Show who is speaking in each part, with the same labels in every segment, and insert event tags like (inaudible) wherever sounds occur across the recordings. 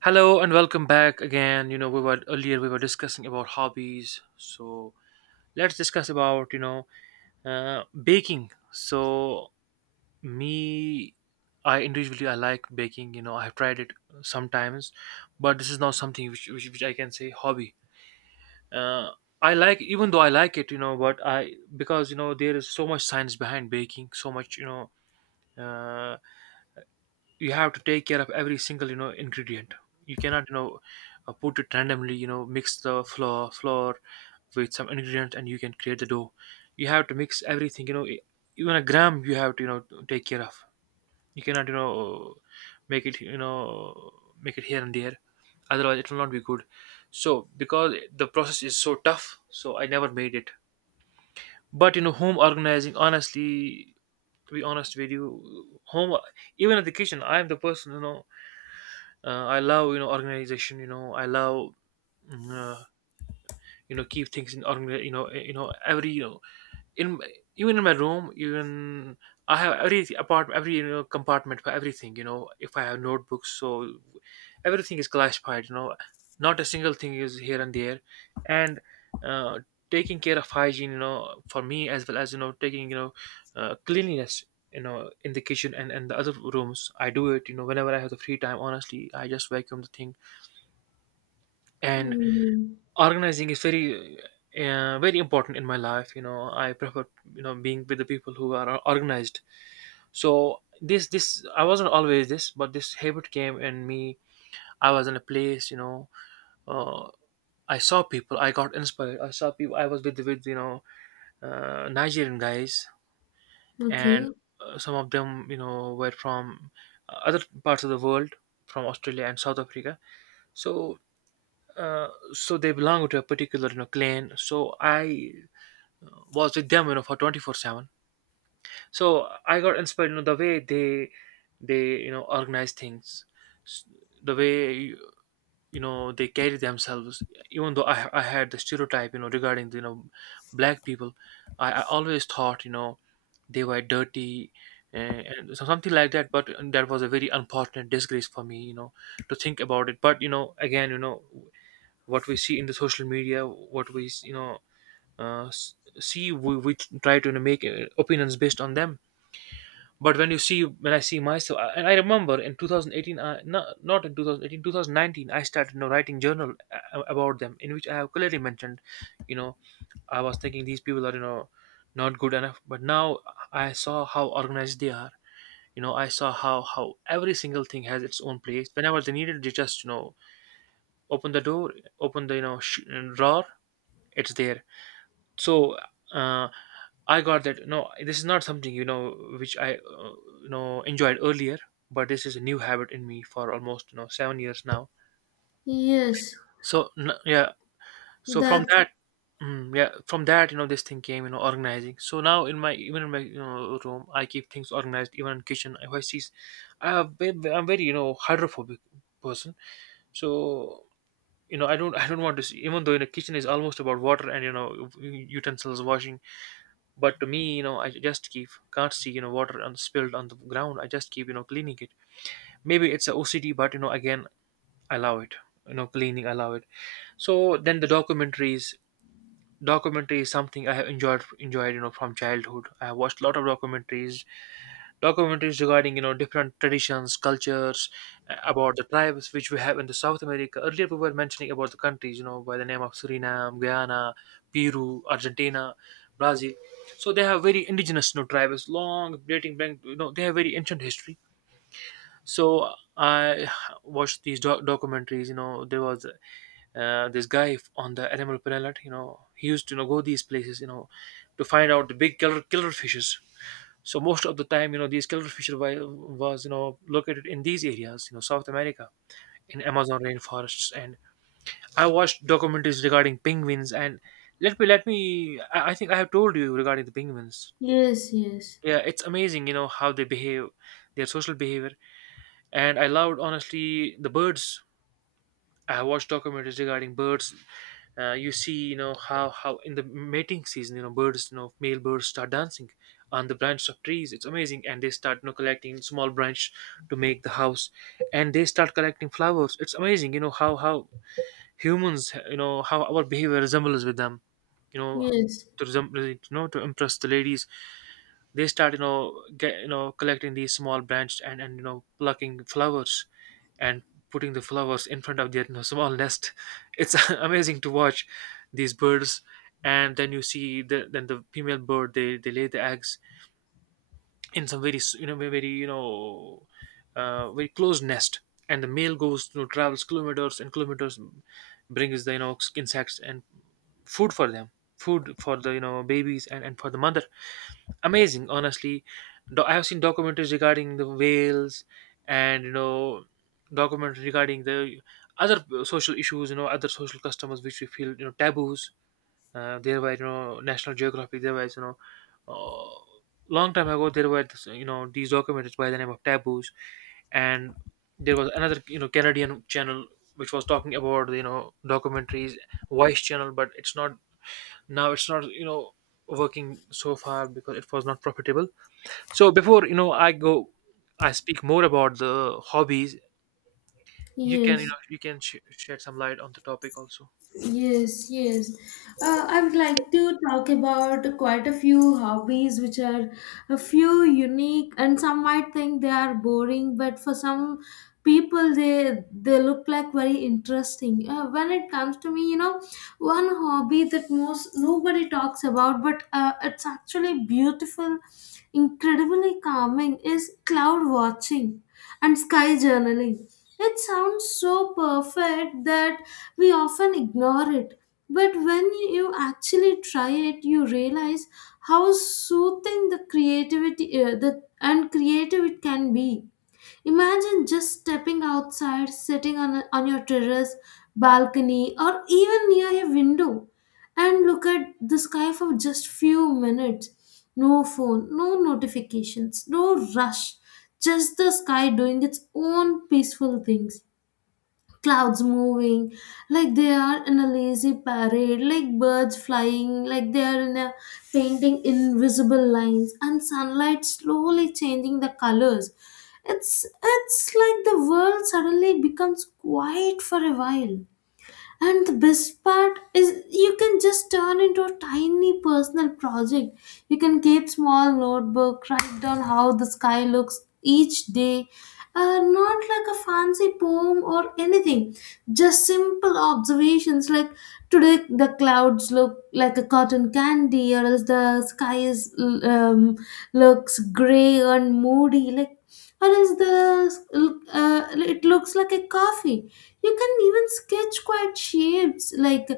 Speaker 1: Hello and welcome back again. You know, we were earlier we were discussing about hobbies, so let's discuss about uh, baking. So me, I individually I like baking. You know, I have tried it sometimes, but this is not something which I can say hobby. Uh, I like even though I like it, you know, but I because you know there is so much science behind baking, so much you know. Uh, you have to take care of every single you know ingredient you cannot put it randomly you know mix the flour with some ingredients and you can create the dough. You have to mix everything you know even a gram you have to you know take care of. You cannot you know make it you know make it here and there, otherwise it will not be good. So because the process is so tough, so I never made it. But you know, home organizing, honestly, to be honest with you, home, even at the kitchen, I am the person you know, I love you know organization, you know, I love mm, uh, you know keep things in organ you know you know every you know in, even in my room, even I have every apartment, every you know compartment for everything, you know, if I have notebooks. So everything is classified you know, not a single thing is here and there. And uh, taking care of hygiene you know for me as well as you know taking you know cleanliness you know in the kitchen and the other rooms, I do it you know whenever I have the free time. Honestly, I just vacuum the thing. And
Speaker 2: Mm,
Speaker 1: organizing is very very important in my life. You know, I prefer you know being with the people who are organized. So this I wasn't always this, but this habit came in me. I was in a place you know, uh, I saw people, I got inspired, I saw people I was with you know Nigerian guys. And
Speaker 2: okay.
Speaker 1: some of them you know were from other parts of the world, from Australia and South Africa. So uh, so they belong to a particular you know clan. So I was with them you know for 24/7. So I got inspired you know the way they you know organize things, s- the way you know they carry themselves. Even though I had the stereotype you know regarding you know black people, I always thought you know they were dirty and something like that. But that was a very unfortunate disgrace for me you know to think about it. But you know again you know, what we see in the social media, what we you know see, we try to you know make opinions based on them. But when you see, when I see myself, and I remember in 2018, not in 2018, 2019, I started you know writing journal about them, in which I have clearly mentioned, you know, I was thinking these people are you know not good enough. But now I saw how organized they are. You know, I saw how every single thing has its own place. Whenever they needed, they just you know open the door, open the you know drawer, it's there. So uh, I got that. No, this is not something you know which I you know enjoyed earlier, but this is a new habit in me for almost you know 7 years now.
Speaker 2: Yes.
Speaker 1: So yeah, so from
Speaker 2: That.
Speaker 1: that, yeah, from that you know this thing came you know organizing. So now in my, even in my you know room, I keep things organized. Even in kitchen, if I see, I have I'm very you know hydrophobic person. So you know I don't want to see, even though in the kitchen is almost about water and you know utensils washing. But to me, you know, I just keep can't see, you know, water on spilled on the ground. I just keep, you know, cleaning it. Maybe it's a OCD, but you know, again, I allow it. You know, cleaning, I allow it. So then the documentaries, documentary is something I have enjoyed, you know, from childhood. I have watched a lot of documentaries regarding you know different traditions, cultures, about the tribes which we have in the South America. Earlier we were mentioning about the countries, you know, by the name of Suriname, Guyana, Peru, Argentina, Brazil. So they have very indigenous you know tribes, long dating back. You know, they have very ancient history. So I watched these documentaries. You know, there was this guy on the Animal Planet. You know, he used to you know go these places, you know, to find out the big killer fishes. So most of the time, you know, these killer fish was you know located in these areas, you know, South America, in Amazon rainforests. And I watched documentaries regarding penguins. And let me let me. I think I have told you regarding the penguins.
Speaker 2: Yes. Yes.
Speaker 1: Yeah, it's amazing. You know how they behave, their social behavior. And I loved honestly the birds. I have watched documentaries regarding birds. You see, you know how in the mating season, you know birds, you know male birds start dancing on the branches of trees. It's amazing, and they start you know collecting small branch to make the house, and they start collecting flowers. It's amazing, you know how humans, you know how our behavior resembles with them, you know
Speaker 2: Yes.
Speaker 1: to resemble, you know to impress the ladies, they start you know get you know collecting these small branches and you know plucking flowers and putting the flowers in front of their, you know, small nest (laughs) it's (laughs) amazing to watch these birds. And then you see the, then the female bird, they lay the eggs in some very you know very you know very close nest. And the male goes you know travels kilometers and kilometers, brings the you know insects and food for them, food for the you know babies and for the mother. Amazing honestly. I have seen documentaries regarding the whales, and you know documentaries regarding the other social issues, you know, other social customs which we feel you know taboos. Uh, there were you know National Geographic, there was you know uh, long time ago, there were this, you know, these documentaries by the name of Taboos. And there was another you know Canadian channel which was talking about you know documentaries, voice channel. But it's not, now it's not you know working so far because it was not profitable. So before you know, I go, I speak more about the hobbies. You can you
Speaker 2: Yes.
Speaker 1: know you can shed some light on the topic also.
Speaker 2: Yes, yes. I would like to talk about quite a few hobbies which are a few unique and some might think they are boring, but for some people they look like very interesting. When it comes to me, you know, one hobby that most nobody talks about, but it's actually beautiful, incredibly calming is cloud watching and sky journaling. It sounds so perfect that we often ignore it. But when you actually try it, you realize how soothing the creativity, and creative it can be. Imagine just stepping outside, sitting on, on your terrace, balcony, or even near a window and look at the sky for just few minutes. No phone, no notifications, no rush, just the sky doing its own peaceful things, clouds moving like they are in a lazy parade, like birds flying like they are in a painting, invisible lines, and sunlight slowly changing the colors. It's like the world suddenly becomes quiet for a while, and the best part is you can just turn into a tiny personal project. You can keep small notebook, write down how the sky looks each day. Not like a fancy poem or anything, just simple observations like, today the clouds look like a cotton candy, or else the sky is um, looks gray and moody, like, or else the it looks like a coffee. You can even sketch quiet shapes, like,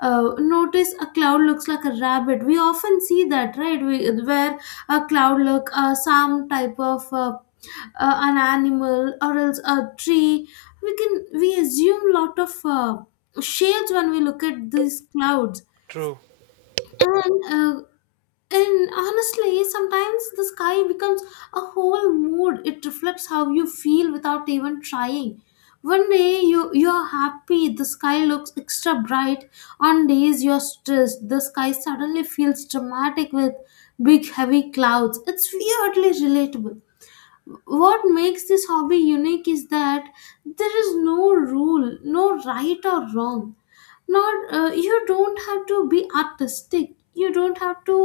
Speaker 2: notice a cloud looks like a rabbit. We often see that, right? We, where a cloud look some type of an animal or else a tree. We can we assume lot of shapes when we look at these clouds.
Speaker 1: True.
Speaker 2: And uh, and honestly, sometimes the sky becomes a whole mood. It reflects how you feel without even trying. One day you're happy, the sky looks extra bright. On days you're stressed, the sky suddenly feels dramatic with big heavy clouds. It's weirdly relatable. What makes this hobby unique is that there is no rule, no right or wrong, not you don't have to be artistic, you don't have to,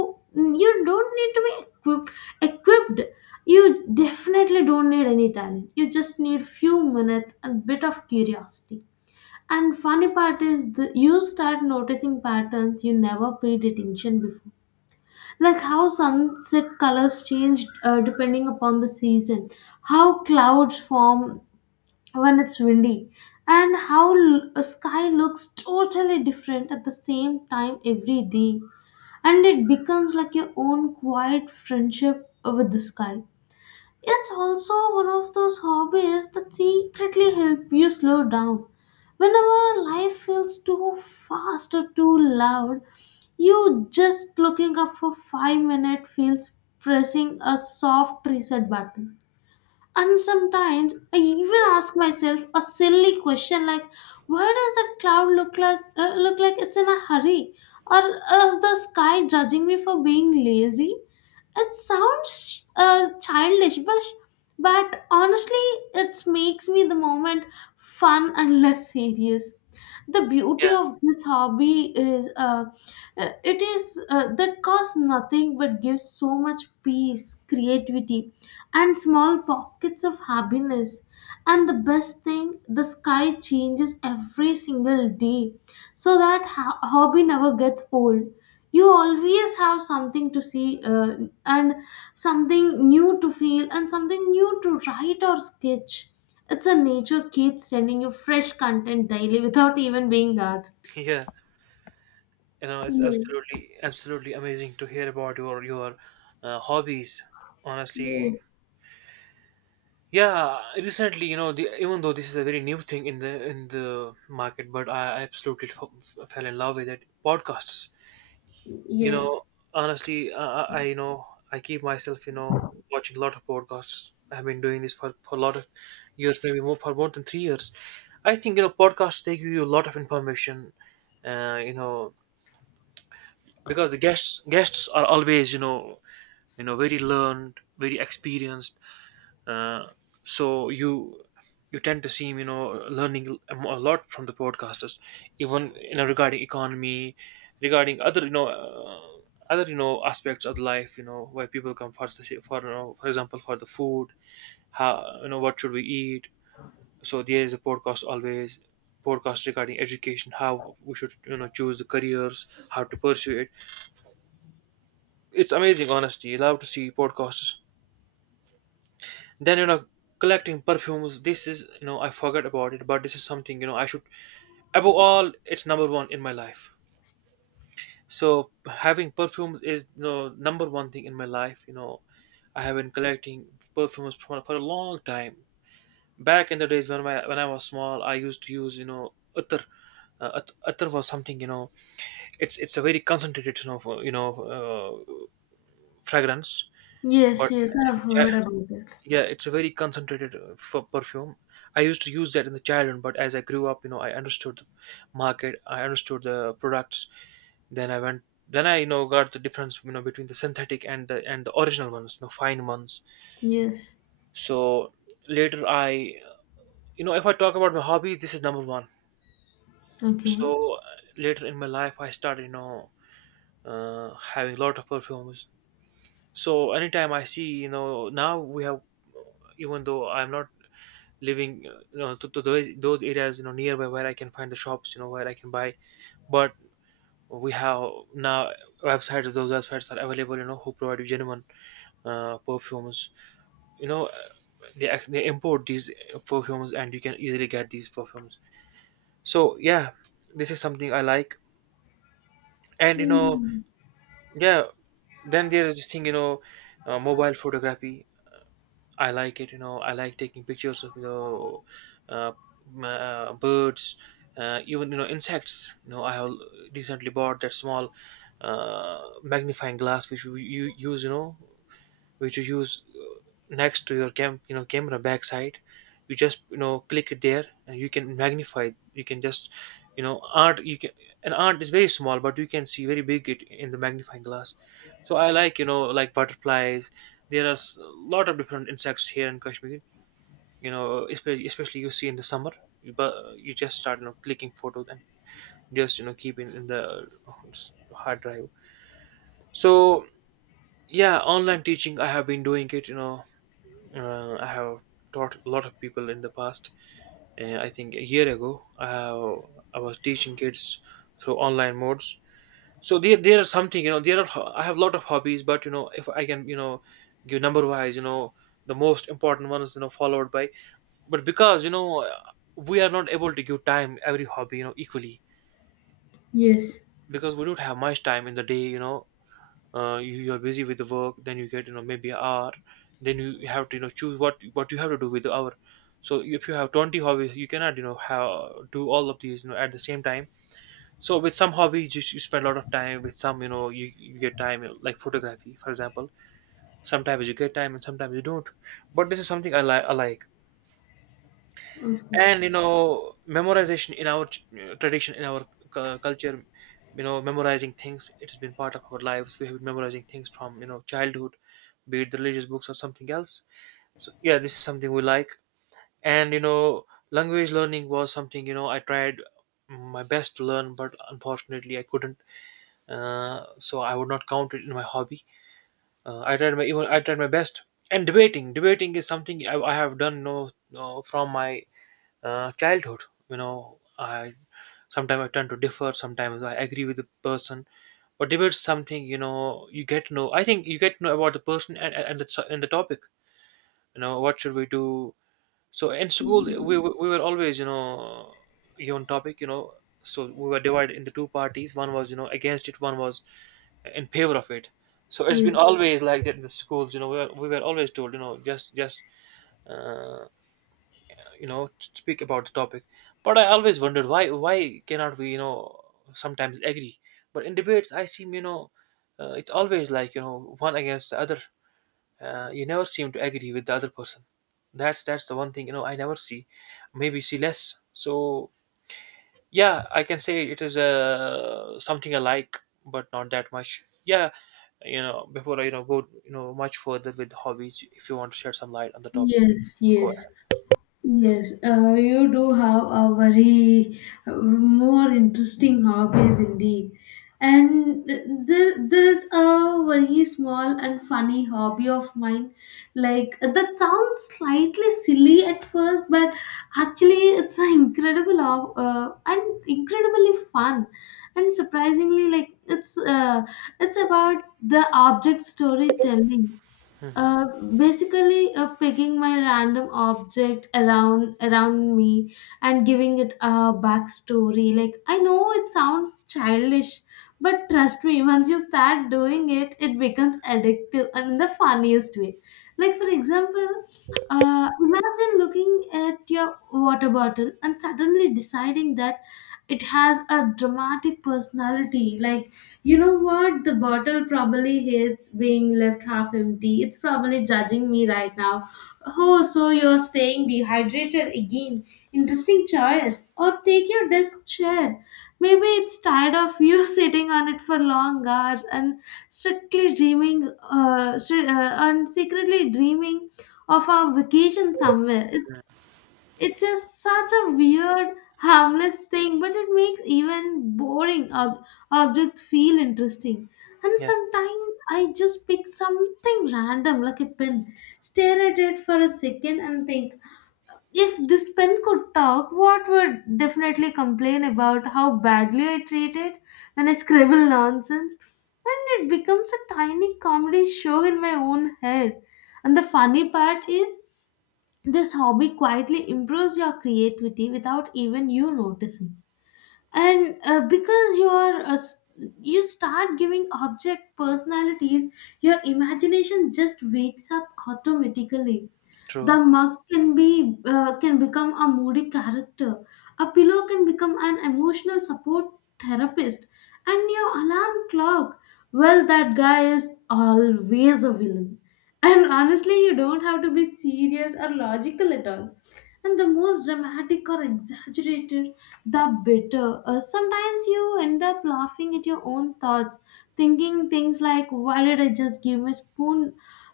Speaker 2: you don't need to be equipped. You definitely don't need any talent. You just need few minutes and bit of curiosity. And funny part is, you start noticing patterns you never paid attention before, like how sunset colors change depending upon the season, how clouds form when it's windy, and how a sky looks totally different at the same time every day, and it becomes like your own quiet friendship with the sky. It's also one of those hobbies that secretly help you slow down. Whenever life feels too fast or too loud, you just looking up for 5 minutes feels pressing a soft reset button. And sometimes I even ask myself a silly question like, why does that cloud look like, look like it's in a hurry? Or is the sky judging me for being lazy? It sounds childish, but honestly, it makes me the moment fun and less serious. The beauty
Speaker 1: Yeah,
Speaker 2: of this hobby is, it is, that costs nothing but gives so much peace, creativity, and small pockets of happiness. And the best thing, the sky changes every single day, so that hobby never gets old. You always have something to see, and something new to feel and something new to write or sketch. It's a nature keeps sending you fresh content daily without even being asked.
Speaker 1: yeah. You know, it's
Speaker 2: Yes.
Speaker 1: absolutely absolutely amazing to hear about your hobbies. Honestly,
Speaker 2: Yes.
Speaker 1: yeah. Recently, you know, the, even though this is a very new thing in the market, but I absolutely fell in love with it. Podcasts. You know,
Speaker 2: Yes.
Speaker 1: honestly, I I keep myself you know watching a lot of podcasts. I've been doing this for a lot of years, maybe more, for more than 3 years. I think you know podcasts they give you a lot of information. You know, because the guests are always you know, you know, very learned, very experienced. uh, so you tend to see him, you know, learning a a lot from the podcasters, even you know regarding economy, regarding other you know aspects of life. You know why people come for the for you know, for example for the food, how you know what should we eat. So there is a podcast always, podcast regarding education, how we should you know choose the careers, how to pursue it. It's amazing, honestly. You love to see podcasters. Then you know collecting perfumes, this is you know I forgot about it, but this is something you know I should. Above all, it's number one in my life. So having perfumes is you know number one thing in my life. You know, I have been collecting perfumes for a long time. Back in the days when my when I was small, I used to use you know utter, atar was something you know. It's a very concentrated you know you know fragrance.
Speaker 2: Yes.
Speaker 1: But
Speaker 2: Yes. I've heard about it.
Speaker 1: yeah, it's a very concentrated perfume. I used to use that in the childhood, but as I grew up, I understood the market, I understood the products. Then I went, then I got the difference, between the synthetic and the original ones, fine ones.
Speaker 2: Yes.
Speaker 1: So later, if I talk about my hobbies, this is number one.
Speaker 2: Okay.
Speaker 1: So later in my life, I started, having a lot of perfumes. So anytime I see, now we have, even though I'm not living, to those areas, nearby, where I can find the shops, where I can buy. But we have now websites. Those websites are available, who provide you genuine perfumes. you know uh, they they import these perfumes, and you can easily get these perfumes. So yeah, this is something I like. And
Speaker 2: Mm.
Speaker 1: yeah. Then there is this thing, mobile photography. I like it. I like taking pictures of, uh, birds, even, insects. I have recently bought that small magnifying glass, which we you use, which you use next to your camera backside. You just, click it there, and you can magnify it. You can just, art, you can, an art is very small, but you can see very big it in the magnifying glass. So I like, like butterflies. There are a lot of different insects here in Kashmir, especially you see in the summer. But you just start, clicking photos, and just, keep in the hard drive. So yeah, online teaching, I have been doing it, I have taught a lot of people in the past. I think a year ago, I was teaching kids through online modes. So there are something, you know. There are I have a lot of hobbies, but, if I can, give number wise, the most important one is, followed by. But because, we are not able to give time every hobby, equally.
Speaker 2: Yes.
Speaker 1: Because we don't have much time in the day, you're busy with the work, then you get, maybe an hour. Then you have to, choose what you have to do with the hour. So if you have 20 hobbies, you cannot, do all of these, at the same time. So with some hobbies, you spend a lot of time, with some, you get time, like photography for example. Sometimes you get time, and sometimes you don't. But this is something I like. And memorization in our tradition, in our culture, memorizing things, it has been part of our lives. We have been memorizing things from, childhood, be it the religious books or something else. So yeah, this is something we like. And language learning was something, I tried my best to learn, but unfortunately I couldn't. So I would not count it in my hobby. I tried my best. And debating is something I have done, from my childhood. You know, I sometimes I tend to differ, sometimes I agree with the person, but debate's something, you get to know. I think you get to know about the person, and and the topic. What should we do? So in school,
Speaker 2: Mm.
Speaker 1: we were always, given topic. So we were divided into two parties. One was, against it, one was in favor of it. So it's been
Speaker 2: Yes.
Speaker 1: always like that in the schools. We were always told, just uh, speak about the topic. But I always wondered, why cannot we, sometimes agree. But in debates, I seem, it's always like, one against the other. You never seem to agree with the other person. That's the one thing, I never see, maybe see less. So yeah, I can say it is, something I like, but not that much. Yeah. Before I, go, much further with hobbies, if you want to shed some light on the topic,
Speaker 2: Yes,
Speaker 1: go
Speaker 2: yes,
Speaker 1: ahead.
Speaker 2: yes. You do have a very more interesting hobbies indeed. And there is a very small and funny hobby of mine. Like that sounds slightly silly at first, but actually it's an incredible and incredibly fun, and surprisingly, like it's about the object storytelling. Uh,
Speaker 1: Hmm.
Speaker 2: basically, picking my random object around me and giving it a backstory. Like I know it sounds childish, but trust me, once you start doing it, it becomes addictive and in the funniest way. Like for example, imagine looking at your water bottle and suddenly deciding that it has a dramatic personality. Like you know what? The bottle probably hates being left half empty. It's probably judging me right now. Oh, so you're staying dehydrated again. Interesting choice. Or take your desk chair. Maybe it's tired of you (laughs) sitting on it for long hours and and secretly dreaming of a vacation somewhere. It's just such a weird, harmless thing, but it makes even boring objects feel interesting. And
Speaker 1: Yeah.
Speaker 2: sometimes I just pick something random, like a pen, stare at it for a second, and think, if this pen could talk, what would definitely complain about how badly I treat it when I scribble nonsense? And it becomes a tiny comedy show in my own head. And the funny part is, this hobby quietly improves your creativity without even you noticing. And because you start giving object personalities, your imagination just wakes up automatically. The
Speaker 1: True.
Speaker 2: mug can be, can become a moody character. A pillow can become an emotional support therapist, and your alarm clock. Well, that guy is always a villain. And honestly, you don't have to be serious or logical at all. And the most dramatic or exaggerated, the better. Sometimes you end up laughing at your own thoughts, thinking things like, "Why did I just give my spoon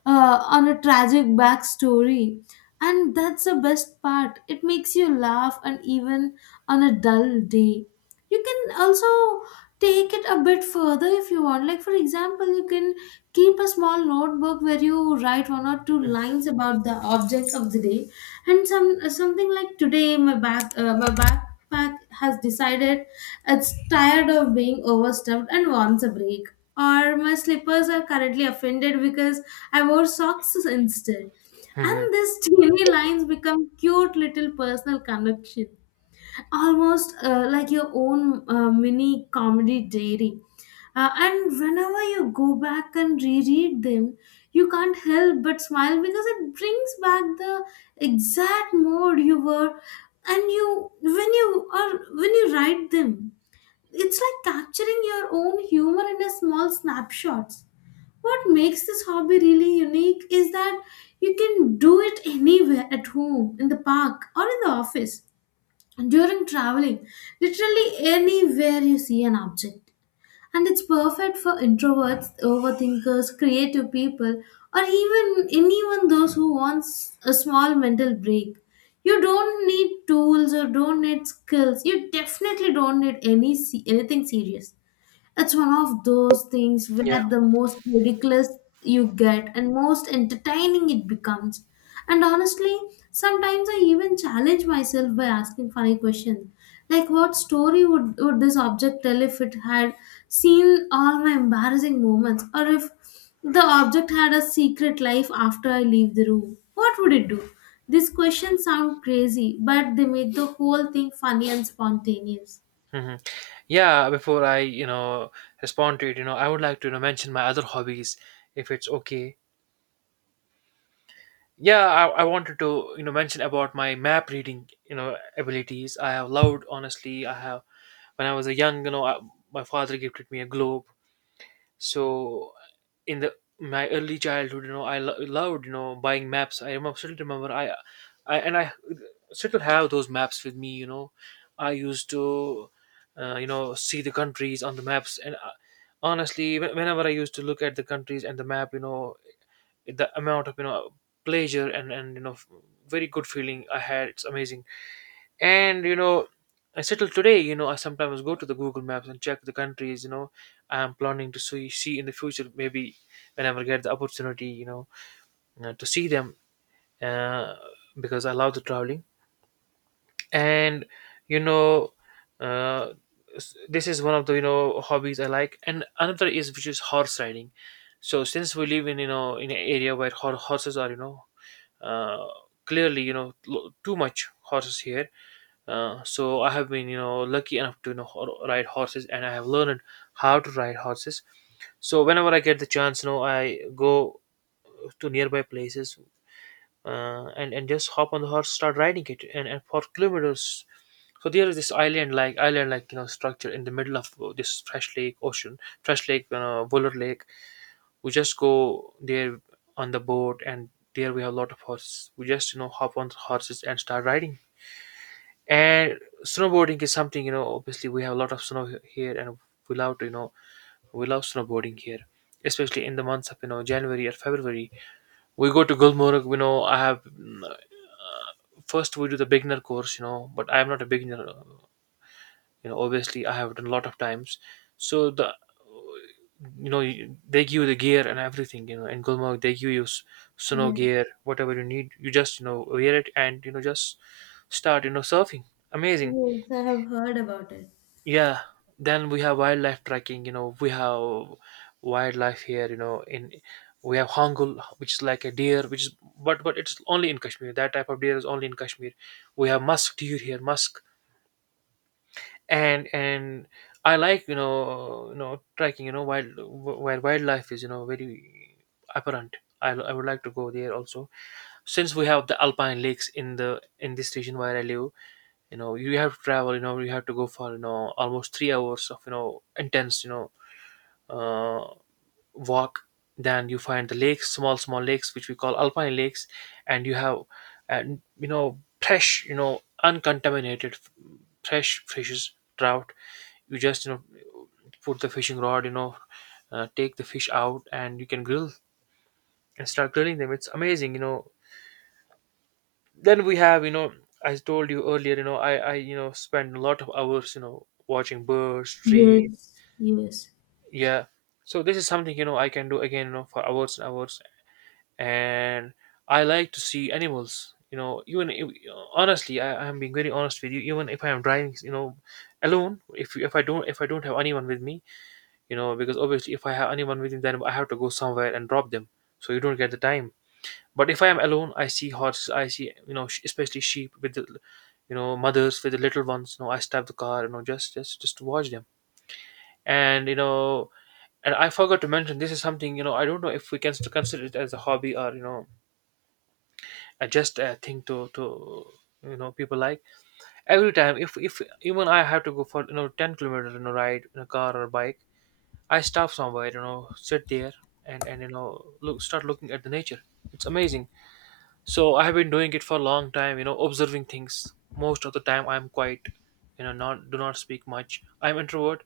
Speaker 2: on a tragic backstory?" And that's the best part. It makes you laugh and even on a dull day. You can also take it a bit further if you want. Like, for example, you can keep a small notebook where you write one or two lines about the object of the day. And something like, today my back my backpack has decided it's tired of being overstuffed and wants a break, or my slippers are currently offended because I wore socks instead.
Speaker 1: Hmm.
Speaker 2: And these teeny lines become cute little personal connection, almost like your own mini comedy diary. And whenever you go back and reread them, you can't help but smile because it brings back the exact mood you were, and you when you are when you write them, it's like capturing your own humor in a small snapshots. What makes this hobby really unique is that you can do it anywhere at home, in the park, or in the office, during traveling, literally anywhere you see an object. And it's perfect for introverts, overthinkers, creative people, or even anyone those who wants a small mental break. You don't need tools or don't need skills. You definitely don't need any anything serious. It's one of those things
Speaker 1: Yeah.
Speaker 2: where the most ridiculous you get and most entertaining it becomes. And honestly, sometimes I even challenge myself by asking funny questions. Like, what story would this object tell if it had seen all my embarrassing moments? Or if the object had a secret life after I leave the room? What would it do? These questions sound crazy, but they make the whole thing funny and spontaneous.
Speaker 1: Hmm. Yeah. Before I, respond to it, I would like to, mention my other hobbies, if it's okay. Yeah, I wanted to, mention about my map reading, abilities. I have loved, honestly. I have When I was a young, my father gifted me a globe, so in the my early childhood, loved, buying maps. I remember, still remember, I still have those maps with me, I used to, see the countries on the maps, and, honestly, whenever I used to look at the countries and the map, the amount of, pleasure and very good feeling I had, it's amazing. And, I settle today, I sometimes go to the Google Maps and check the countries, I'm planning to see in the future, maybe whenever I get the opportunity, to see them, uh, because I love the traveling. And, you know uh, this is one of the, hobbies I like, and another is, which is horse riding. So since we live in, in an area where horses are, uh, clearly, too much horses here. So I have been, lucky enough to, ride horses, and I have learned how to ride horses. So whenever I get the chance, I go to nearby places, and just hop on the horse, start riding it, and for kilometers. So there is this island like, structure in the middle of this fresh lake ocean, fresh lake, Buller Lake. We just go there on the boat, and there we have a lot of horses. We just, hop on the horses and start riding. And snowboarding is something, obviously we have a lot of snow here, and we love to, you know, we love snowboarding here, especially in the months of, January or February. We go to Gulmarg. First we do the beginner course, but I am not a beginner. Obviously, I have done a lot of times. So they give you the gear and everything, in Gulmarg they give you snow
Speaker 2: Yes.
Speaker 1: gear, whatever you need. You just, wear it and, just start, surfing. Amazing.
Speaker 2: Yes, I have heard about it.
Speaker 1: Yeah, then we have wildlife trekking. We have wildlife here, you know in we have hongul, which is like a deer, which is— but it's only in Kashmir, that type of deer is only in Kashmir. We have musk deer here, musk, and I like, trekking, wild, where wildlife is, very apparent. I would like to go there also, since we have the alpine lakes in the in this region where I live. You have to travel, you have to go for, almost 3 hours of, intense, uh, walk. Then you find the lakes, small lakes which we call alpine lakes. And you have and fresh, uncontaminated, fresh fishes, trout. You just, put the fishing rod, take the fish out, and you can grill and start grilling them. It's amazing, then we have, I told you earlier, I spend a lot of hours, watching birds, trees.
Speaker 2: Yes, yes.
Speaker 1: Yeah, so this is something, I can do again, for hours and hours. And I like to see animals, even if, honestly, I'm being very honest with you, even if I am driving, alone, if I don't have anyone with me, because obviously, if I have anyone with me, then I have to go somewhere and drop them So you don't get the time. But if I am alone, I see horses. I see, especially sheep with the mothers with the little ones. I stop the car. Just to watch them. And you know, and I forgot to mention, this is something. I don't know if we can still consider it as a hobby or just a thing to people like. Every time, if even I have to go for 10 kilometers ride in a car or a bike, I stop somewhere, sit there, and look start looking at the nature. It's amazing. So I have been doing it for a long time, observing things. Most of the time I'm quite, not do not speak much. I'm introvert,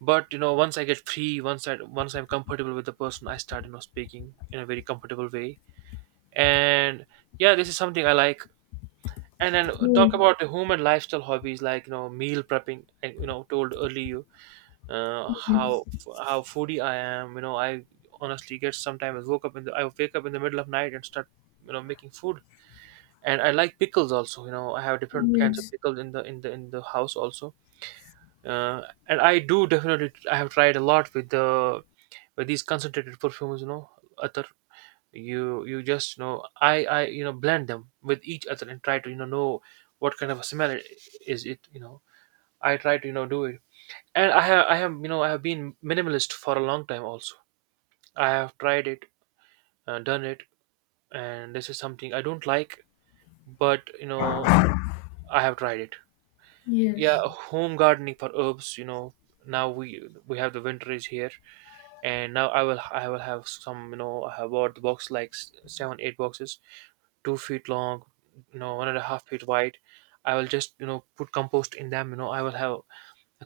Speaker 1: but once I get free, once I'm comfortable with the person, I start, speaking in a very comfortable way. And yeah, this is something I like. And then
Speaker 2: Yes,
Speaker 1: talk about the home and lifestyle hobbies, like meal prepping. I told earlier, you uh,
Speaker 2: yes,
Speaker 1: how how foodie I am. I honestly get sometimes woke up in the I wake up in the middle of night and start making food. And I like pickles also. I have different kinds of pickles in the house also. Uh, and I do definitely I have tried a lot with the with these concentrated perfumes. Other you just I blend them with each other and try to know what kind of a smell is it. I try to do it. And I have been minimalist for a long time also. I have tried it, done it, and this is something I don't like, but I have tried it. Yeah.
Speaker 2: yes,
Speaker 1: Home gardening for herbs, now we have, the winter is here. And now I will have some, I have bought the box like 7 8 boxes, 2 feet long, 1.5 feet wide. I will just put compost in them. I will have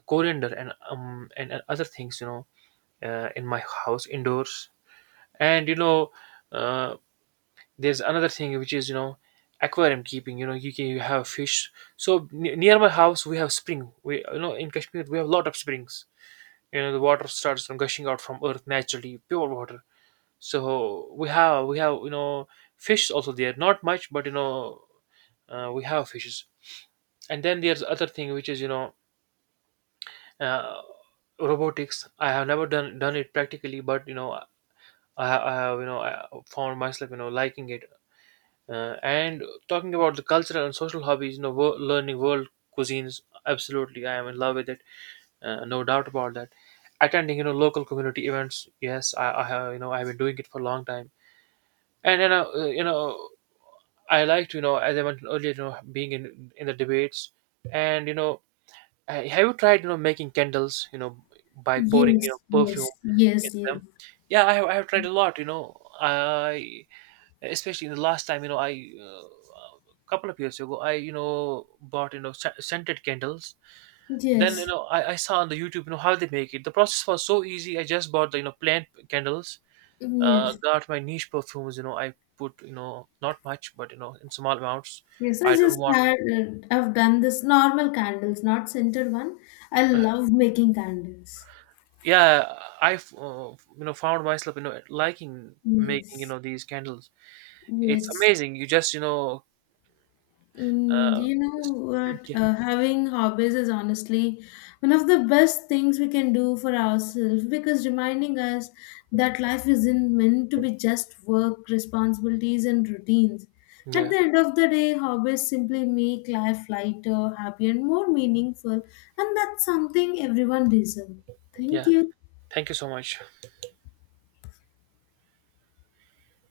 Speaker 1: coriander and and other things, in my house indoors. And uh, there's another thing which is, aquarium keeping. You have fish. So near my house we have spring. We In Kashmir we have a lot of springs. The water starts from gushing out from earth, naturally pure water. So we have fish also there, not much, but we have fishes. And then there's other thing which is, uh, robotics. I have never done it practically, but I have, I found myself liking it. And talking about the cultural and social hobbies, learning world cuisines, absolutely, I am in love with it. No doubt about that. Attending, local community events, yes, I have, I've been doing it for a long time. And you know, I liked, as I mentioned earlier, being in the debates, and have you tried, making candles, by pouring,
Speaker 2: yes, yes,
Speaker 1: perfume
Speaker 2: yes,
Speaker 1: in
Speaker 2: yes, yes.
Speaker 1: them? Yeah, I have tried a lot, I, especially in the last time, I uh, a couple of years ago, I bought scented candles. Then
Speaker 2: Yes,
Speaker 1: I saw on the YouTube, how they make it. The process was so easy. I just bought the, plant candles.
Speaker 2: yes.
Speaker 1: Got my niche perfumes, I put, not much, but in small amounts.
Speaker 2: Yes, I
Speaker 1: I don't
Speaker 2: just
Speaker 1: want.
Speaker 2: had, I've done this normal candles, not scented one. I love making candles.
Speaker 1: Yeah, I've found myself liking making
Speaker 2: Yes,
Speaker 1: these candles. It's
Speaker 2: yes.
Speaker 1: amazing.
Speaker 2: Mm,
Speaker 1: Uh,
Speaker 2: you know what?
Speaker 1: yeah,
Speaker 2: Having hobbies is honestly one of the best things we can do for ourselves because reminding us that life isn't meant to be just work, responsibilities, and routines. At
Speaker 1: yeah,
Speaker 2: the end of the day, hobbies simply make life lighter, happier, and more meaningful, and that's something everyone deserves.
Speaker 1: yeah.
Speaker 2: Thank you.
Speaker 1: Thank you so much.